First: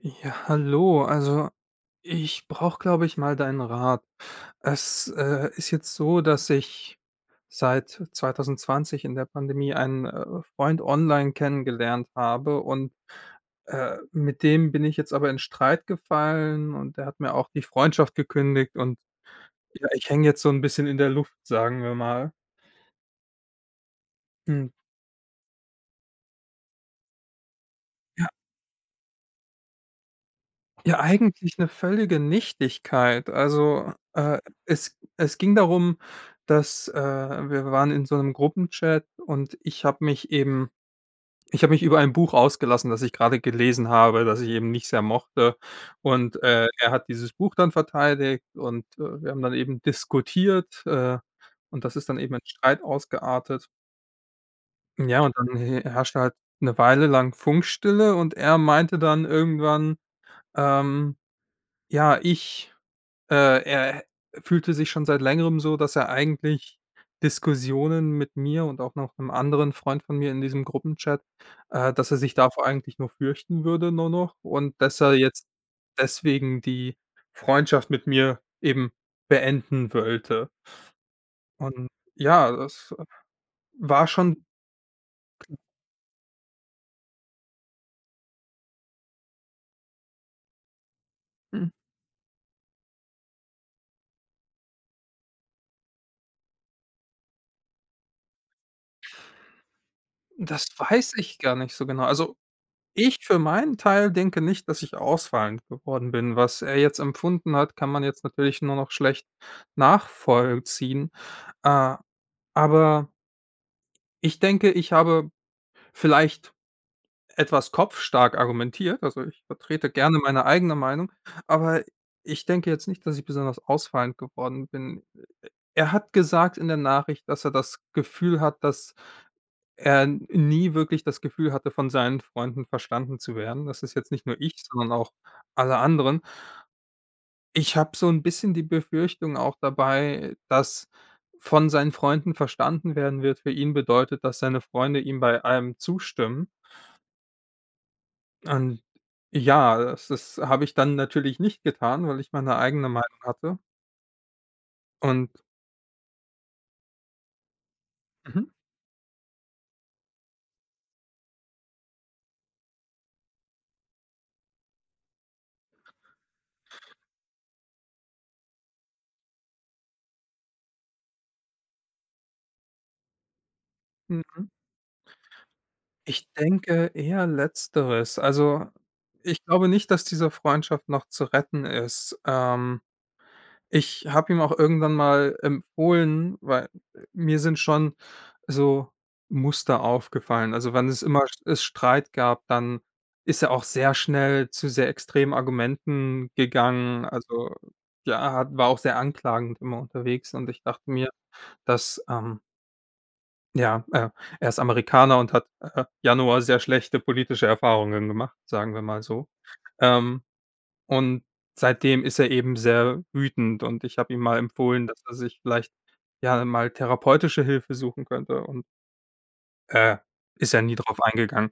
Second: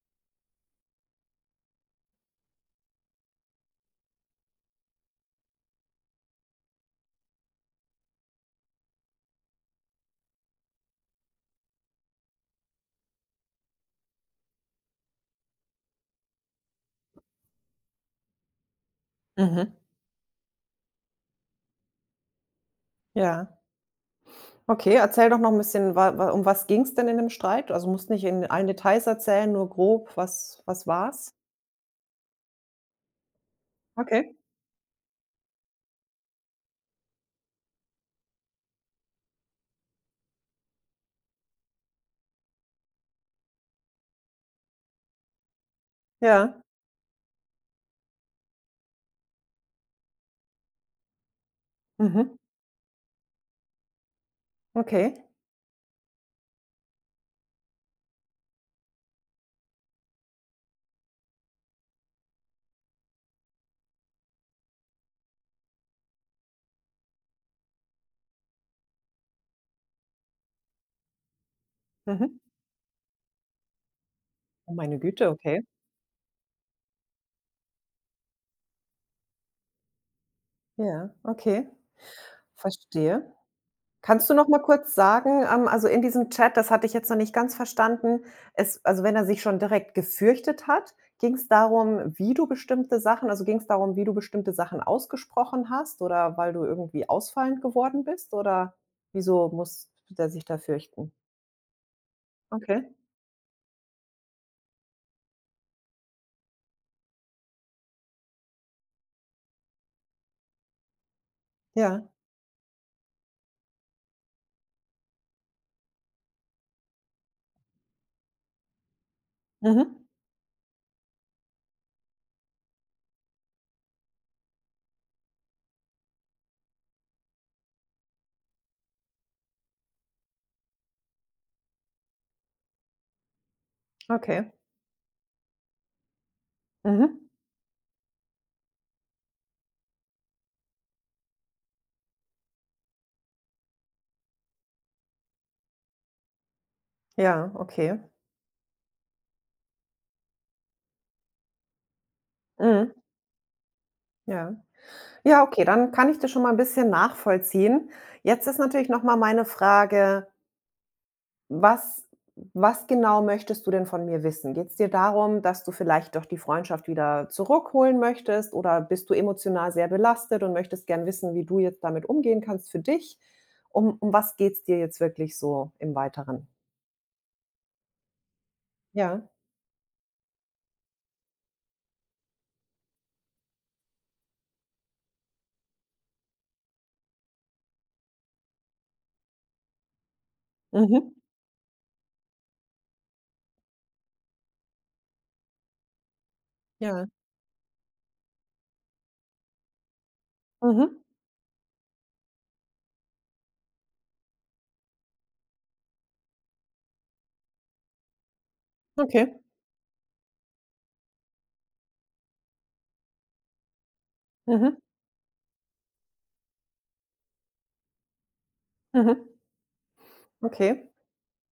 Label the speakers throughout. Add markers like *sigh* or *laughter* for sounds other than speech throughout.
Speaker 1: Ja, hallo. Also, ich brauche, glaube ich, mal deinen Rat. Es ist jetzt so, dass ich seit 2020 in der Pandemie einen Freund online kennengelernt habe und mit dem bin ich jetzt aber in Streit gefallen und der hat mir auch die Freundschaft gekündigt und
Speaker 2: Mhm.
Speaker 1: ja, ich hänge jetzt so ein bisschen in der Luft, sagen wir mal.
Speaker 2: Ja.
Speaker 1: Hm.
Speaker 2: Okay, erzähl doch noch ein bisschen, wa wa um was ging es denn in dem Streit? Also, musst nicht in allen Details erzählen, nur grob, was
Speaker 1: Ja,
Speaker 2: war's?
Speaker 1: eigentlich eine völlige Nichtigkeit. Also,
Speaker 2: Okay,
Speaker 1: es ging darum, dass, äh wir waren in so einem Gruppenchat und ich habe mich über ein Buch ausgelassen, das ich gerade gelesen habe, das ich eben nicht sehr mochte. Und,
Speaker 2: ja.
Speaker 1: er hat dieses Buch dann verteidigt und, wir haben dann eben diskutiert, und das ist dann eben
Speaker 2: Mhm.
Speaker 1: in Streit ausgeartet.
Speaker 2: Okay.
Speaker 1: Ja, und dann he herrschte halt eine Weile lang Funkstille und er meinte dann irgendwann, ähm ja, ich er fühlte sich schon seit Längerem so, dass er eigentlich Diskussionen mit mir und auch noch einem anderen Freund von mir in diesem Gruppenchat, dass er sich
Speaker 2: Mhm.
Speaker 1: davor eigentlich nur fürchten würde, nur noch, und
Speaker 2: Oh, meine
Speaker 1: dass er
Speaker 2: Güte,
Speaker 1: jetzt
Speaker 2: okay.
Speaker 1: deswegen die Freundschaft mit mir eben beenden wollte.
Speaker 2: Ja, okay.
Speaker 1: Und ja, das
Speaker 2: Verstehe.
Speaker 1: war
Speaker 2: Kannst du
Speaker 1: schon.
Speaker 2: noch mal kurz sagen, also in diesem Chat, das hatte ich jetzt noch nicht ganz verstanden, es also wenn er sich schon direkt gefürchtet hat, ging es
Speaker 1: hm,
Speaker 2: darum, wie du bestimmte Sachen also ging es darum, wie du bestimmte Sachen ausgesprochen hast oder weil du irgendwie ausfallend geworden bist oder wieso muss der sich da
Speaker 1: Das
Speaker 2: fürchten?
Speaker 1: weiß ich gar nicht so genau. Also,
Speaker 2: Okay,
Speaker 1: ich für meinen Teil denke nicht, dass ich ausfallend geworden bin. Was er jetzt empfunden hat, kann man jetzt natürlich nur noch schlecht nachvollziehen. Äh,
Speaker 2: ja.
Speaker 1: aber ich denke, ich habe vielleicht etwas kopfstark argumentiert, also, ich vertrete
Speaker 2: Mhm.
Speaker 1: gerne meine eigene Meinung, aber ich denke jetzt nicht, dass ich besonders ausfallend geworden bin. Er hat gesagt in der Nachricht, dass er das Gefühl hat, dass er nie wirklich das Gefühl hatte, von seinen Freunden verstanden zu werden. Das ist jetzt nicht nur
Speaker 2: Okay.
Speaker 1: ich, sondern auch alle anderen.
Speaker 2: Mhm.
Speaker 1: Ich habe so ein bisschen die Befürchtung auch dabei, dass von seinen Freunden verstanden werden wird für ihn bedeutet, dass seine Freunde ihm bei allem zustimmen.
Speaker 2: Ja, okay.
Speaker 1: Und ja, das habe ich dann natürlich nicht getan, weil ich meine eigene
Speaker 2: Mhm.
Speaker 1: Meinung hatte
Speaker 2: Ja.
Speaker 1: und
Speaker 2: Ja, okay, dann kann ich das schon mal ein bisschen nachvollziehen. Jetzt
Speaker 1: mhm.
Speaker 2: ist natürlich noch mal meine Frage. Was Was genau möchtest du denn von mir wissen? Geht es dir darum, dass du vielleicht doch die Freundschaft wieder zurückholen möchtest, oder bist du emotional sehr belastet und möchtest gern wissen, wie du jetzt damit umgehen kannst für dich? Um was geht es dir jetzt wirklich so im
Speaker 1: Ich
Speaker 2: Weiteren?
Speaker 1: denke eher Letzteres. Also,
Speaker 2: Ja.
Speaker 1: ich glaube nicht, dass diese Freundschaft noch zu retten ist. Ich habe ihm auch irgendwann mal empfohlen, weil mir sind schon so Muster aufgefallen. Also, wenn es
Speaker 2: Mhm.
Speaker 1: immer st es Streit gab, dann ist er auch sehr schnell zu sehr extremen Argumenten gegangen.
Speaker 2: Ja.
Speaker 1: Also, ja, hat war auch sehr anklagend immer unterwegs und ich dachte
Speaker 2: Mhm.
Speaker 1: mir, dass, ähm ja, äh, er ist Amerikaner und hat, Januar sehr schlechte politische Erfahrungen gemacht, sagen wir mal
Speaker 2: Okay.
Speaker 1: so. Ähm, und seitdem ist er eben sehr wütend und ich habe ihm mal
Speaker 2: Mhm.
Speaker 1: empfohlen, dass er sich vielleicht, ja, mal therapeutische Hilfe suchen könnte und,
Speaker 2: Mhm.
Speaker 1: äh, ist er nie
Speaker 2: Okay.
Speaker 1: drauf eingegangen.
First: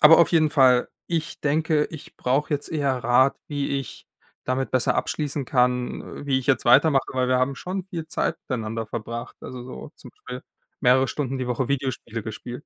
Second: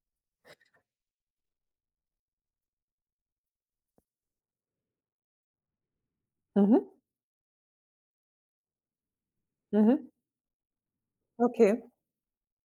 Speaker 1: Aber auf jeden Fall, ich denke, ich brauche jetzt eher Rat, wie ich damit besser abschließen kann, wie ich jetzt
Speaker 2: Mhm.
Speaker 1: weitermache, weil wir haben schon viel Zeit miteinander verbracht, also so
Speaker 2: Mhm.
Speaker 1: zum Beispiel mehrere Stunden die Woche
Speaker 2: Okay.
Speaker 1: Videospiele gespielt.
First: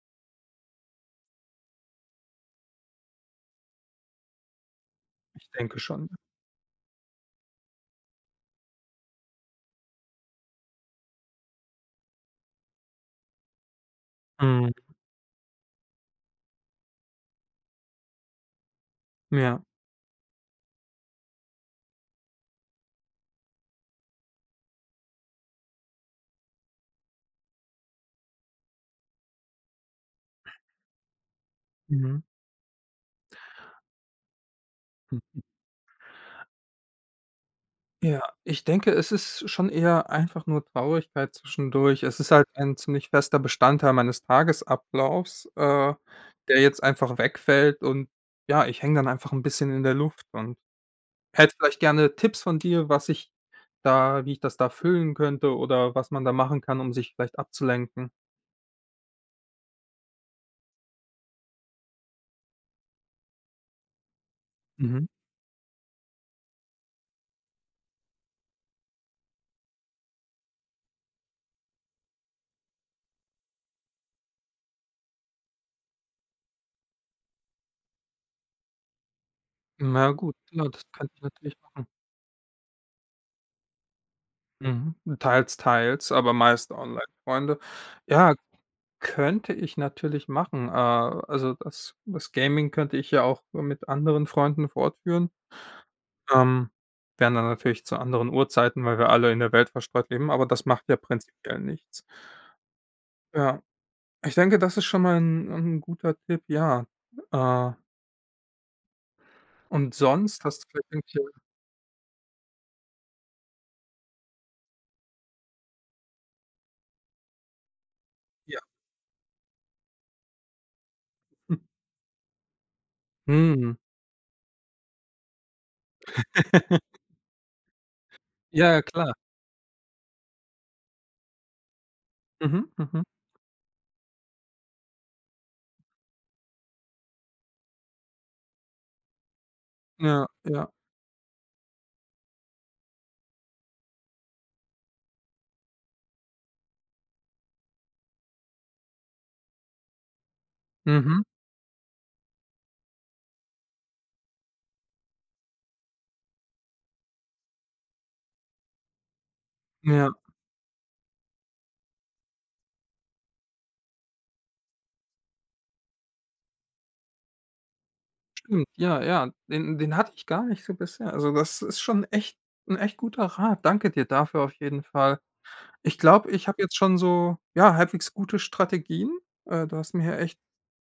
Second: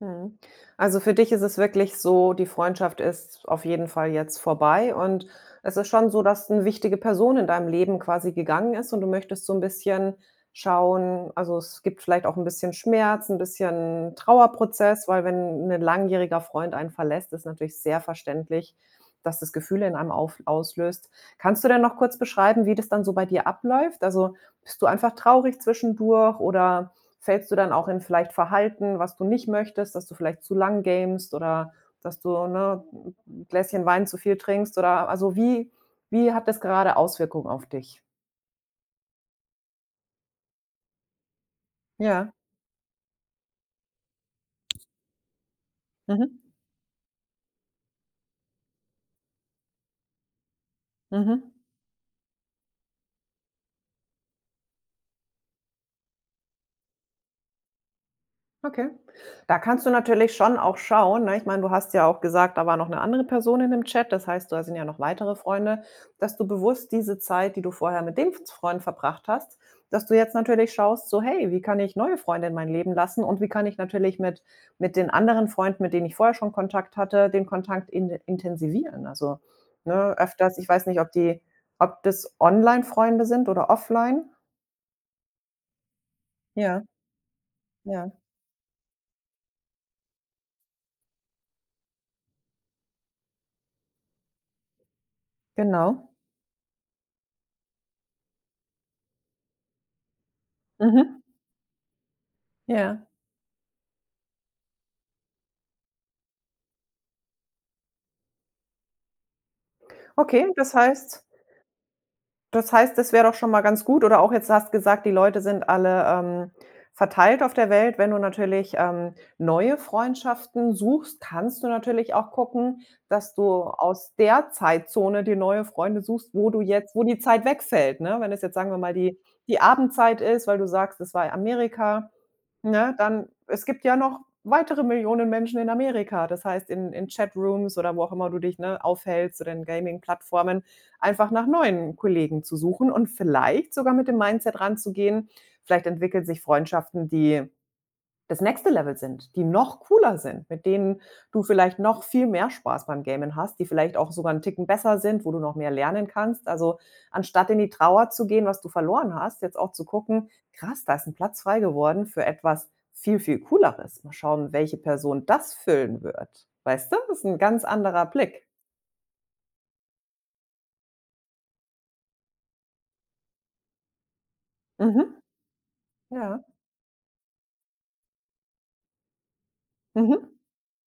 Speaker 2: Mhm. Also für dich ist es wirklich so, die Freundschaft ist auf jeden Fall jetzt vorbei, und
Speaker 1: Ich
Speaker 2: es
Speaker 1: denke
Speaker 2: ist
Speaker 1: schon.
Speaker 2: schon so, dass eine wichtige Person in deinem Leben quasi gegangen ist und du möchtest so ein bisschen schauen. Also, es gibt vielleicht auch ein bisschen Schmerz, ein bisschen
Speaker 1: Mhm.
Speaker 2: Trauerprozess, weil wenn ein langjähriger Freund einen verlässt, ist natürlich sehr verständlich, dass das
Speaker 1: Ja.
Speaker 2: Gefühle in einem auf auslöst. Kannst du denn noch kurz beschreiben, wie das dann so bei dir abläuft? Also, bist du einfach traurig zwischendurch, oder fällst du dann auch in vielleicht Verhalten, was du nicht möchtest, dass du vielleicht zu lang gamest, oder dass
Speaker 1: Mhm.
Speaker 2: du, ne, 'n Gläschen Wein zu viel trinkst, oder also,
Speaker 1: Hm.
Speaker 2: wie hat das gerade Auswirkungen auf dich?
Speaker 1: Ja, ich denke, es ist schon eher einfach nur Traurigkeit zwischendurch. Es ist
Speaker 2: Ja.
Speaker 1: halt ein ziemlich fester Bestandteil meines Tagesablaufs,
Speaker 2: Mhm.
Speaker 1: der jetzt einfach wegfällt und ja, ich hänge dann einfach ein bisschen in der Luft und
Speaker 2: Mhm.
Speaker 1: hätte vielleicht gerne Tipps von dir, was ich da wie ich das da füllen könnte oder was man da machen kann, um sich vielleicht abzulenken.
Speaker 2: Okay. Da kannst du natürlich schon auch schauen, ne? Ich meine, du hast ja auch gesagt, da war noch eine andere Person in dem Chat, das heißt, da sind ja noch
Speaker 1: Mhm.
Speaker 2: weitere Freunde, dass du bewusst diese Zeit, die du vorher mit dem Freund verbracht hast, dass du jetzt natürlich schaust so: „Hey, wie kann ich neue Freunde in mein Leben lassen und wie kann ich natürlich mit den anderen Freunden, mit denen ich vorher schon Kontakt hatte, den Kontakt in intensivieren?“ Also,
Speaker 1: Na
Speaker 2: ne,
Speaker 1: gut,
Speaker 2: öfters,
Speaker 1: ja,
Speaker 2: ich
Speaker 1: das
Speaker 2: weiß nicht,
Speaker 1: könnte ich natürlich machen.
Speaker 2: ob das Online-Freunde sind oder offline?
Speaker 1: Mhm. Teils, teils, aber meist
Speaker 2: Ja,
Speaker 1: Online-Freunde.
Speaker 2: ja,
Speaker 1: Ja, könnte ich natürlich machen. Also das Gaming könnte ich ja auch mit anderen Freunden fortführen.
Speaker 2: genau.
Speaker 1: Ähm, wären dann natürlich zu anderen Uhrzeiten, weil wir alle in der Welt verstreut leben, aber das macht ja
Speaker 2: Mhm.
Speaker 1: prinzipiell nichts.
Speaker 2: Ja.
Speaker 1: Ja, ich denke, das ist schon mal ein 'n guter Tipp, ja. Äh, und sonst
Speaker 2: Okay,
Speaker 1: hast du vielleicht irgendwelche,
Speaker 2: das heißt, das wäre doch schon mal ganz gut, oder auch jetzt, du hast gesagt, die Leute sind alle, verteilt auf der Welt. Wenn du
Speaker 1: ja.
Speaker 2: natürlich, neue Freundschaften suchst, kannst du natürlich auch gucken, dass du
Speaker 1: Mhm.
Speaker 2: aus der Zeitzone dir neue Freunde suchst, wo du jetzt
Speaker 1: *laughs*
Speaker 2: wo die Zeit wegfällt, ne? Wenn es jetzt, sagen wir
Speaker 1: Ja,
Speaker 2: mal,
Speaker 1: klar.
Speaker 2: die Abendzeit ist, weil du sagst, es war Amerika.
Speaker 1: Mhm,
Speaker 2: Ne,
Speaker 1: mhm.
Speaker 2: dann, es gibt ja noch weitere Millionen Menschen in Amerika. Das heißt, in Chatrooms oder wo auch immer du dich, ne, aufhältst oder in
Speaker 1: Ja,
Speaker 2: Gaming-Plattformen
Speaker 1: ja.
Speaker 2: einfach nach neuen Kollegen zu suchen und vielleicht sogar mit dem Mindset ranzugehen. Vielleicht entwickeln sich Freundschaften, die das nächste Level sind, die noch cooler sind, mit denen
Speaker 1: Mhm,
Speaker 2: du vielleicht noch viel mehr Spaß beim Gamen hast, die vielleicht auch sogar einen Ticken besser sind, wo du noch mehr lernen kannst. Also, anstatt in die Trauer zu gehen, was du verloren hast, jetzt auch zu
Speaker 1: ja.
Speaker 2: gucken: „Krass, da ist ein Platz frei geworden für etwas viel, viel Cooleres. Mal schauen, welche Person das füllen wird.“ Weißt du? Das ist ein ganz anderer Blick.
Speaker 1: Stimmt, ja, ja, den hatte ich gar nicht so bisher. Also, das ist schon echt ein echt guter Rat. Danke dir dafür auf jeden Fall.
Speaker 2: Mhm.
Speaker 1: Ich glaube,
Speaker 2: Ja.
Speaker 1: ich habe jetzt schon so, ja, halbwegs gute Strategien. Du hast mir hier
Speaker 2: Mhm.
Speaker 1: echt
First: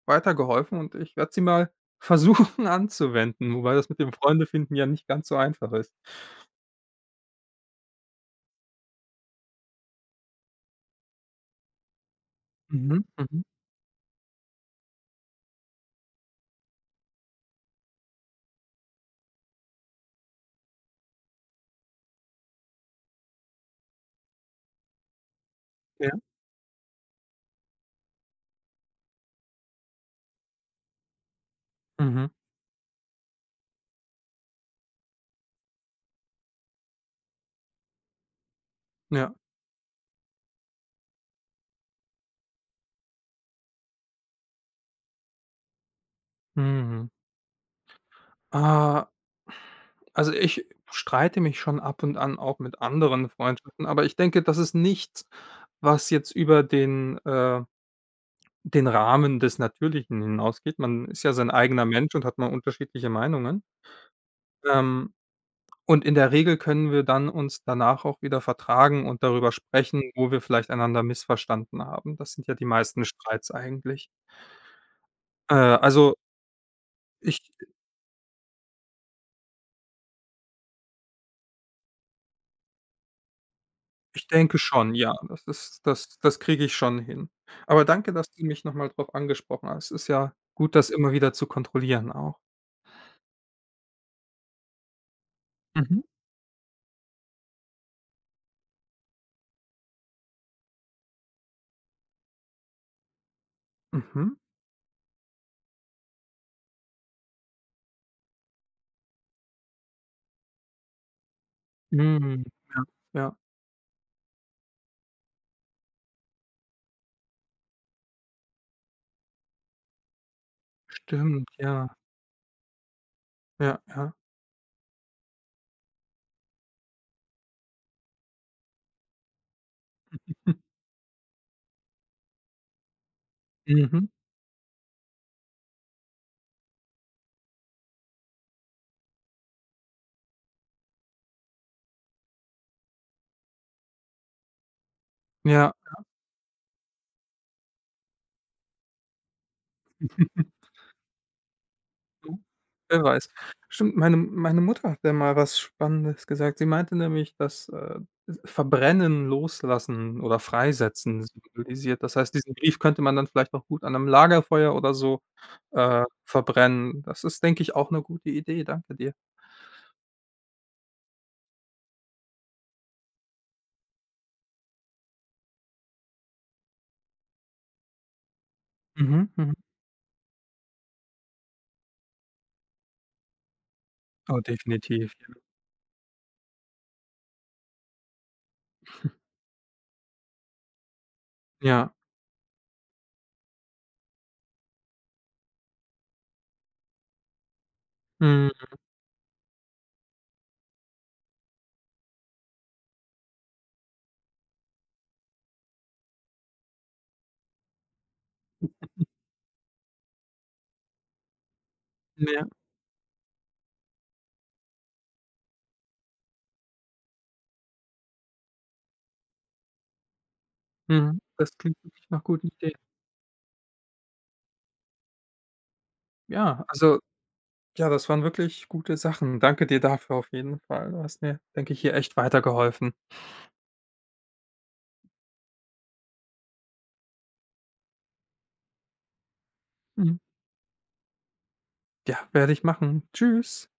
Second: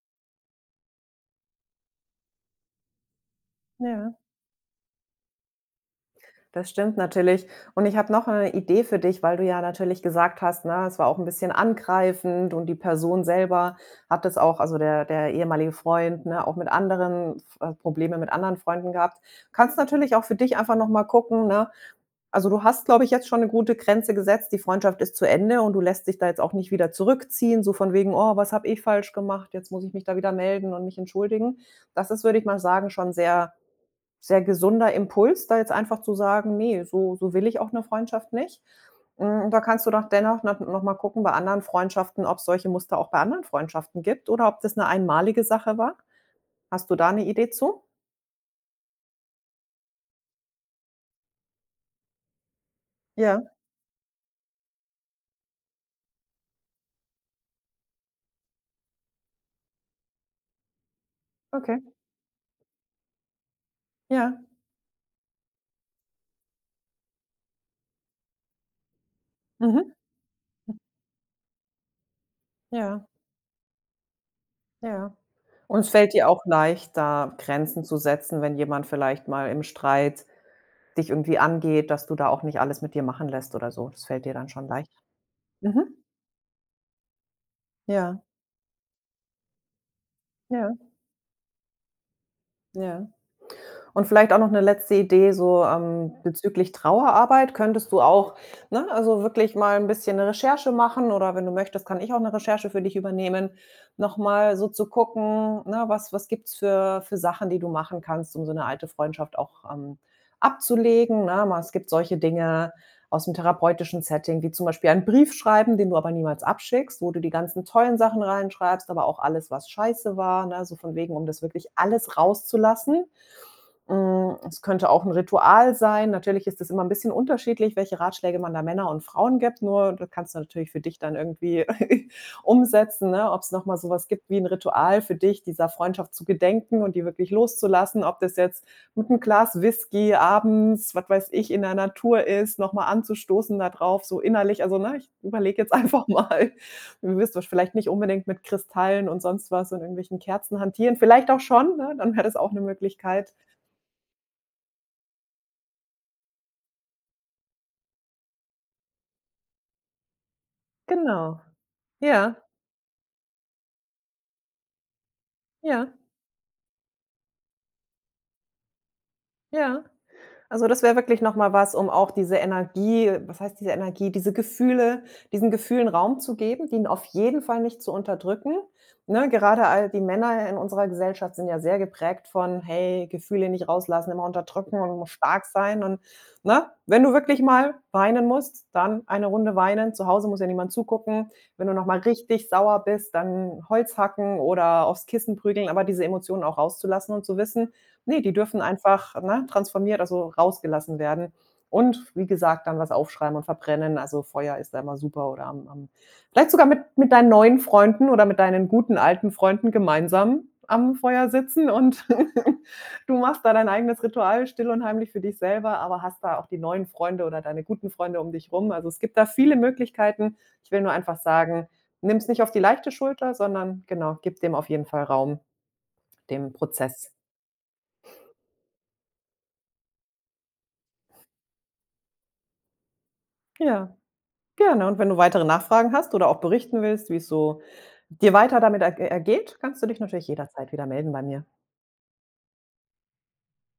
Speaker 1: weitergeholfen und ich werde sie mal versuchen *laughs* anzuwenden, wobei das mit dem
Speaker 2: Ja.
Speaker 1: Freunde finden ja nicht ganz so einfach ist.
Speaker 2: Das stimmt natürlich. Und ich habe noch eine Idee für dich, weil du ja natürlich gesagt hast, ne, es war auch ein bisschen angreifend und die
Speaker 1: Mhm,
Speaker 2: Person
Speaker 1: mhm,
Speaker 2: selber hat das auch, also, der ehemalige Freund, ne, auch mit anderen Probleme mit anderen Freunden gehabt. Kannst natürlich auch für dich einfach noch mal gucken, ne? Also, du hast, glaube ich, jetzt schon eine gute Grenze gesetzt. Die Freundschaft ist zu Ende und du lässt
Speaker 1: ja,
Speaker 2: dich da jetzt auch nicht wieder zurückziehen, so von wegen: „Oh, was habe ich falsch gemacht? Jetzt muss ich mich da wieder melden und mich entschuldigen.“ Das ist,
Speaker 1: mhm,
Speaker 2: würde ich mal sagen, schon sehr gesunder Impuls, da jetzt einfach zu sagen: nee, so will ich auch eine Freundschaft nicht.“
Speaker 1: ja,
Speaker 2: Hm, da kannst du doch dennoch noch mal gucken bei anderen Freundschaften, ob es solche Muster auch bei anderen Freundschaften gibt, oder ob das eine einmalige Sache war. Hast du
Speaker 1: mhm.
Speaker 2: da eine Idee zu?
Speaker 1: Ah. Also, ich streite mich schon ab und an auch mit anderen
Speaker 2: Ja,
Speaker 1: Freundschaften, aber ich denke, das ist nichts, was jetzt über den Rahmen des Natürlichen hinausgeht. Man ist ja sein
Speaker 2: okay.
Speaker 1: eigener Mensch und hat mal unterschiedliche Meinungen.
Speaker 2: Ja.
Speaker 1: Ähm, und in der Regel können wir dann uns danach auch wieder vertragen und darüber
Speaker 2: Mhm.
Speaker 1: sprechen, wo wir vielleicht einander missverstanden haben. Das sind ja die meisten
Speaker 2: Ja,
Speaker 1: Streits eigentlich.
Speaker 2: ja.
Speaker 1: Äh,
Speaker 2: Und es fällt
Speaker 1: also,
Speaker 2: dir auch leicht, da
Speaker 1: ich
Speaker 2: Grenzen zu setzen, wenn jemand vielleicht mal im Streit dich irgendwie angeht, dass du da auch nicht alles mit dir machen lässt oder so. Das fällt
Speaker 1: Ich
Speaker 2: dir dann
Speaker 1: denke
Speaker 2: schon leicht.
Speaker 1: schon, ja.
Speaker 2: Mhm.
Speaker 1: Das kriege ich schon hin. Aber danke,
Speaker 2: Ja,
Speaker 1: dass du mich nochmal mal drauf angesprochen hast. Es ist ja
Speaker 2: ja,
Speaker 1: gut, das immer wieder zu kontrollieren auch.
Speaker 2: ja. Und vielleicht auch noch eine letzte Idee so,
Speaker 1: Mhm.
Speaker 2: bezüglich Trauerarbeit könntest du auch, ne, also wirklich mal ein bisschen eine Recherche machen, oder wenn du möchtest, kann ich auch eine Recherche für dich übernehmen, noch
Speaker 1: Mhm.
Speaker 2: mal so zu gucken, ne, was gibt's für Sachen, die du machen kannst, um so eine alte Freundschaft auch, abzulegen, ne? Ma Es gibt solche
Speaker 1: Hm,
Speaker 2: Dinge
Speaker 1: ja,
Speaker 2: aus
Speaker 1: ja.
Speaker 2: dem therapeutischen Setting, wie zum Beispiel einen Brief schreiben, den du aber niemals abschickst, wo du die ganzen tollen Sachen reinschreibst, aber auch alles, was scheiße war, ne, so von wegen, um das
Speaker 1: Stimmt,
Speaker 2: wirklich
Speaker 1: ja.
Speaker 2: alles rauszulassen.
Speaker 1: Ja, ja.
Speaker 2: Hm, es könnte auch ein Ritual sein. Natürlich ist es immer ein bisschen unterschiedlich, welche Ratschläge man da Männer und Frauen gibt. Nur das kannst du natürlich für dich dann irgendwie *laughs* umsetzen, ne? Ob's noch mal so
Speaker 1: Mhm.
Speaker 2: was gibt wie ein Ritual für dich, dieser Freundschaft zu gedenken und die wirklich loszulassen, ob das jetzt mit einem Glas Whisky abends, was weiß ich, in der Natur ist, noch mal anzustoßen da drauf, so innerlich. Also, ne, ich überlege
Speaker 1: Ja.
Speaker 2: jetzt einfach *laughs* mal. Du wirst wahrsch vielleicht nicht unbedingt mit Kristallen und sonst was und irgendwelchen
Speaker 1: *laughs*
Speaker 2: Kerzen hantieren. Vielleicht auch schon, ne? Dann wäre das
Speaker 1: Mhm.
Speaker 2: auch eine
Speaker 1: Wer weiß.
Speaker 2: Möglichkeit.
Speaker 1: Stimmt, meine Mutter hat da mal was Spannendes gesagt. Sie meinte nämlich, dass, Verbrennen, Loslassen oder Freisetzen
Speaker 2: Genau.
Speaker 1: symbolisiert. Das heißt,
Speaker 2: Ja,
Speaker 1: diesen Brief könnte man dann vielleicht auch gut an einem Lagerfeuer oder so,
Speaker 2: ja,
Speaker 1: verbrennen. Das ist, denke ich, auch eine gute Idee. Danke dir.
Speaker 2: ja. Also, das wäre wirklich noch mal was, um auch diese Energie, was heißt diese Energie, diesen Gefühlen Raum zu geben, die auf jeden Fall nicht zu unterdrücken,
Speaker 1: Mhm,
Speaker 2: ne?
Speaker 1: mhm.
Speaker 2: Gerade all die Männer in unserer Gesellschaft sind ja sehr geprägt von: „Hey, Gefühle nicht rauslassen, immer
Speaker 1: Oh,
Speaker 2: unterdrücken und muss
Speaker 1: definitiv.
Speaker 2: stark sein“ und, ne? Wenn du wirklich mal weinen musst, dann eine Runde weinen. Zu Hause muss ja niemand zugucken. Wenn du noch
Speaker 1: Ja.
Speaker 2: mal richtig sauer bist, dann Holz hacken oder aufs Kissen prügeln, aber diese Emotionen auch rauszulassen und zu wissen: Ne, die
Speaker 1: Mhm.
Speaker 2: dürfen einfach, ne, transformiert, also rausgelassen werden, und wie gesagt, dann was aufschreiben und verbrennen. Also, Feuer ist da immer super. Oder am vielleicht sogar mit deinen neuen Freunden oder mit deinen guten alten Freunden gemeinsam am Feuer sitzen und
Speaker 1: Ja.
Speaker 2: *laughs* du machst da dein eigenes Ritual still und heimlich für dich selber, aber hast da auch die neuen Freunde oder deine guten Freunde um dich rum. Also, es gibt da viele Möglichkeiten. Ich will nur einfach
Speaker 1: Mhm. Das
Speaker 2: sagen,
Speaker 1: klingt wirklich nach
Speaker 2: nimm's nicht
Speaker 1: guten
Speaker 2: auf die
Speaker 1: Ideen.
Speaker 2: leichte Schulter, sondern genau, gib dem auf jeden Fall Raum, dem
Speaker 1: Ja, also
Speaker 2: Prozess.
Speaker 1: ja, das waren wirklich gute Sachen. Danke dir dafür auf jeden Fall. Du hast mir, denke ich, hier echt weitergeholfen.
Speaker 2: Ja. Gerne, und wenn du weitere Nachfragen hast oder auch berichten willst, wie es so dir weiter damit er ergeht, kannst du dich
Speaker 1: Mhm.
Speaker 2: natürlich jederzeit wieder melden bei mir.
Speaker 1: Ja, werde ich machen. Tschüss.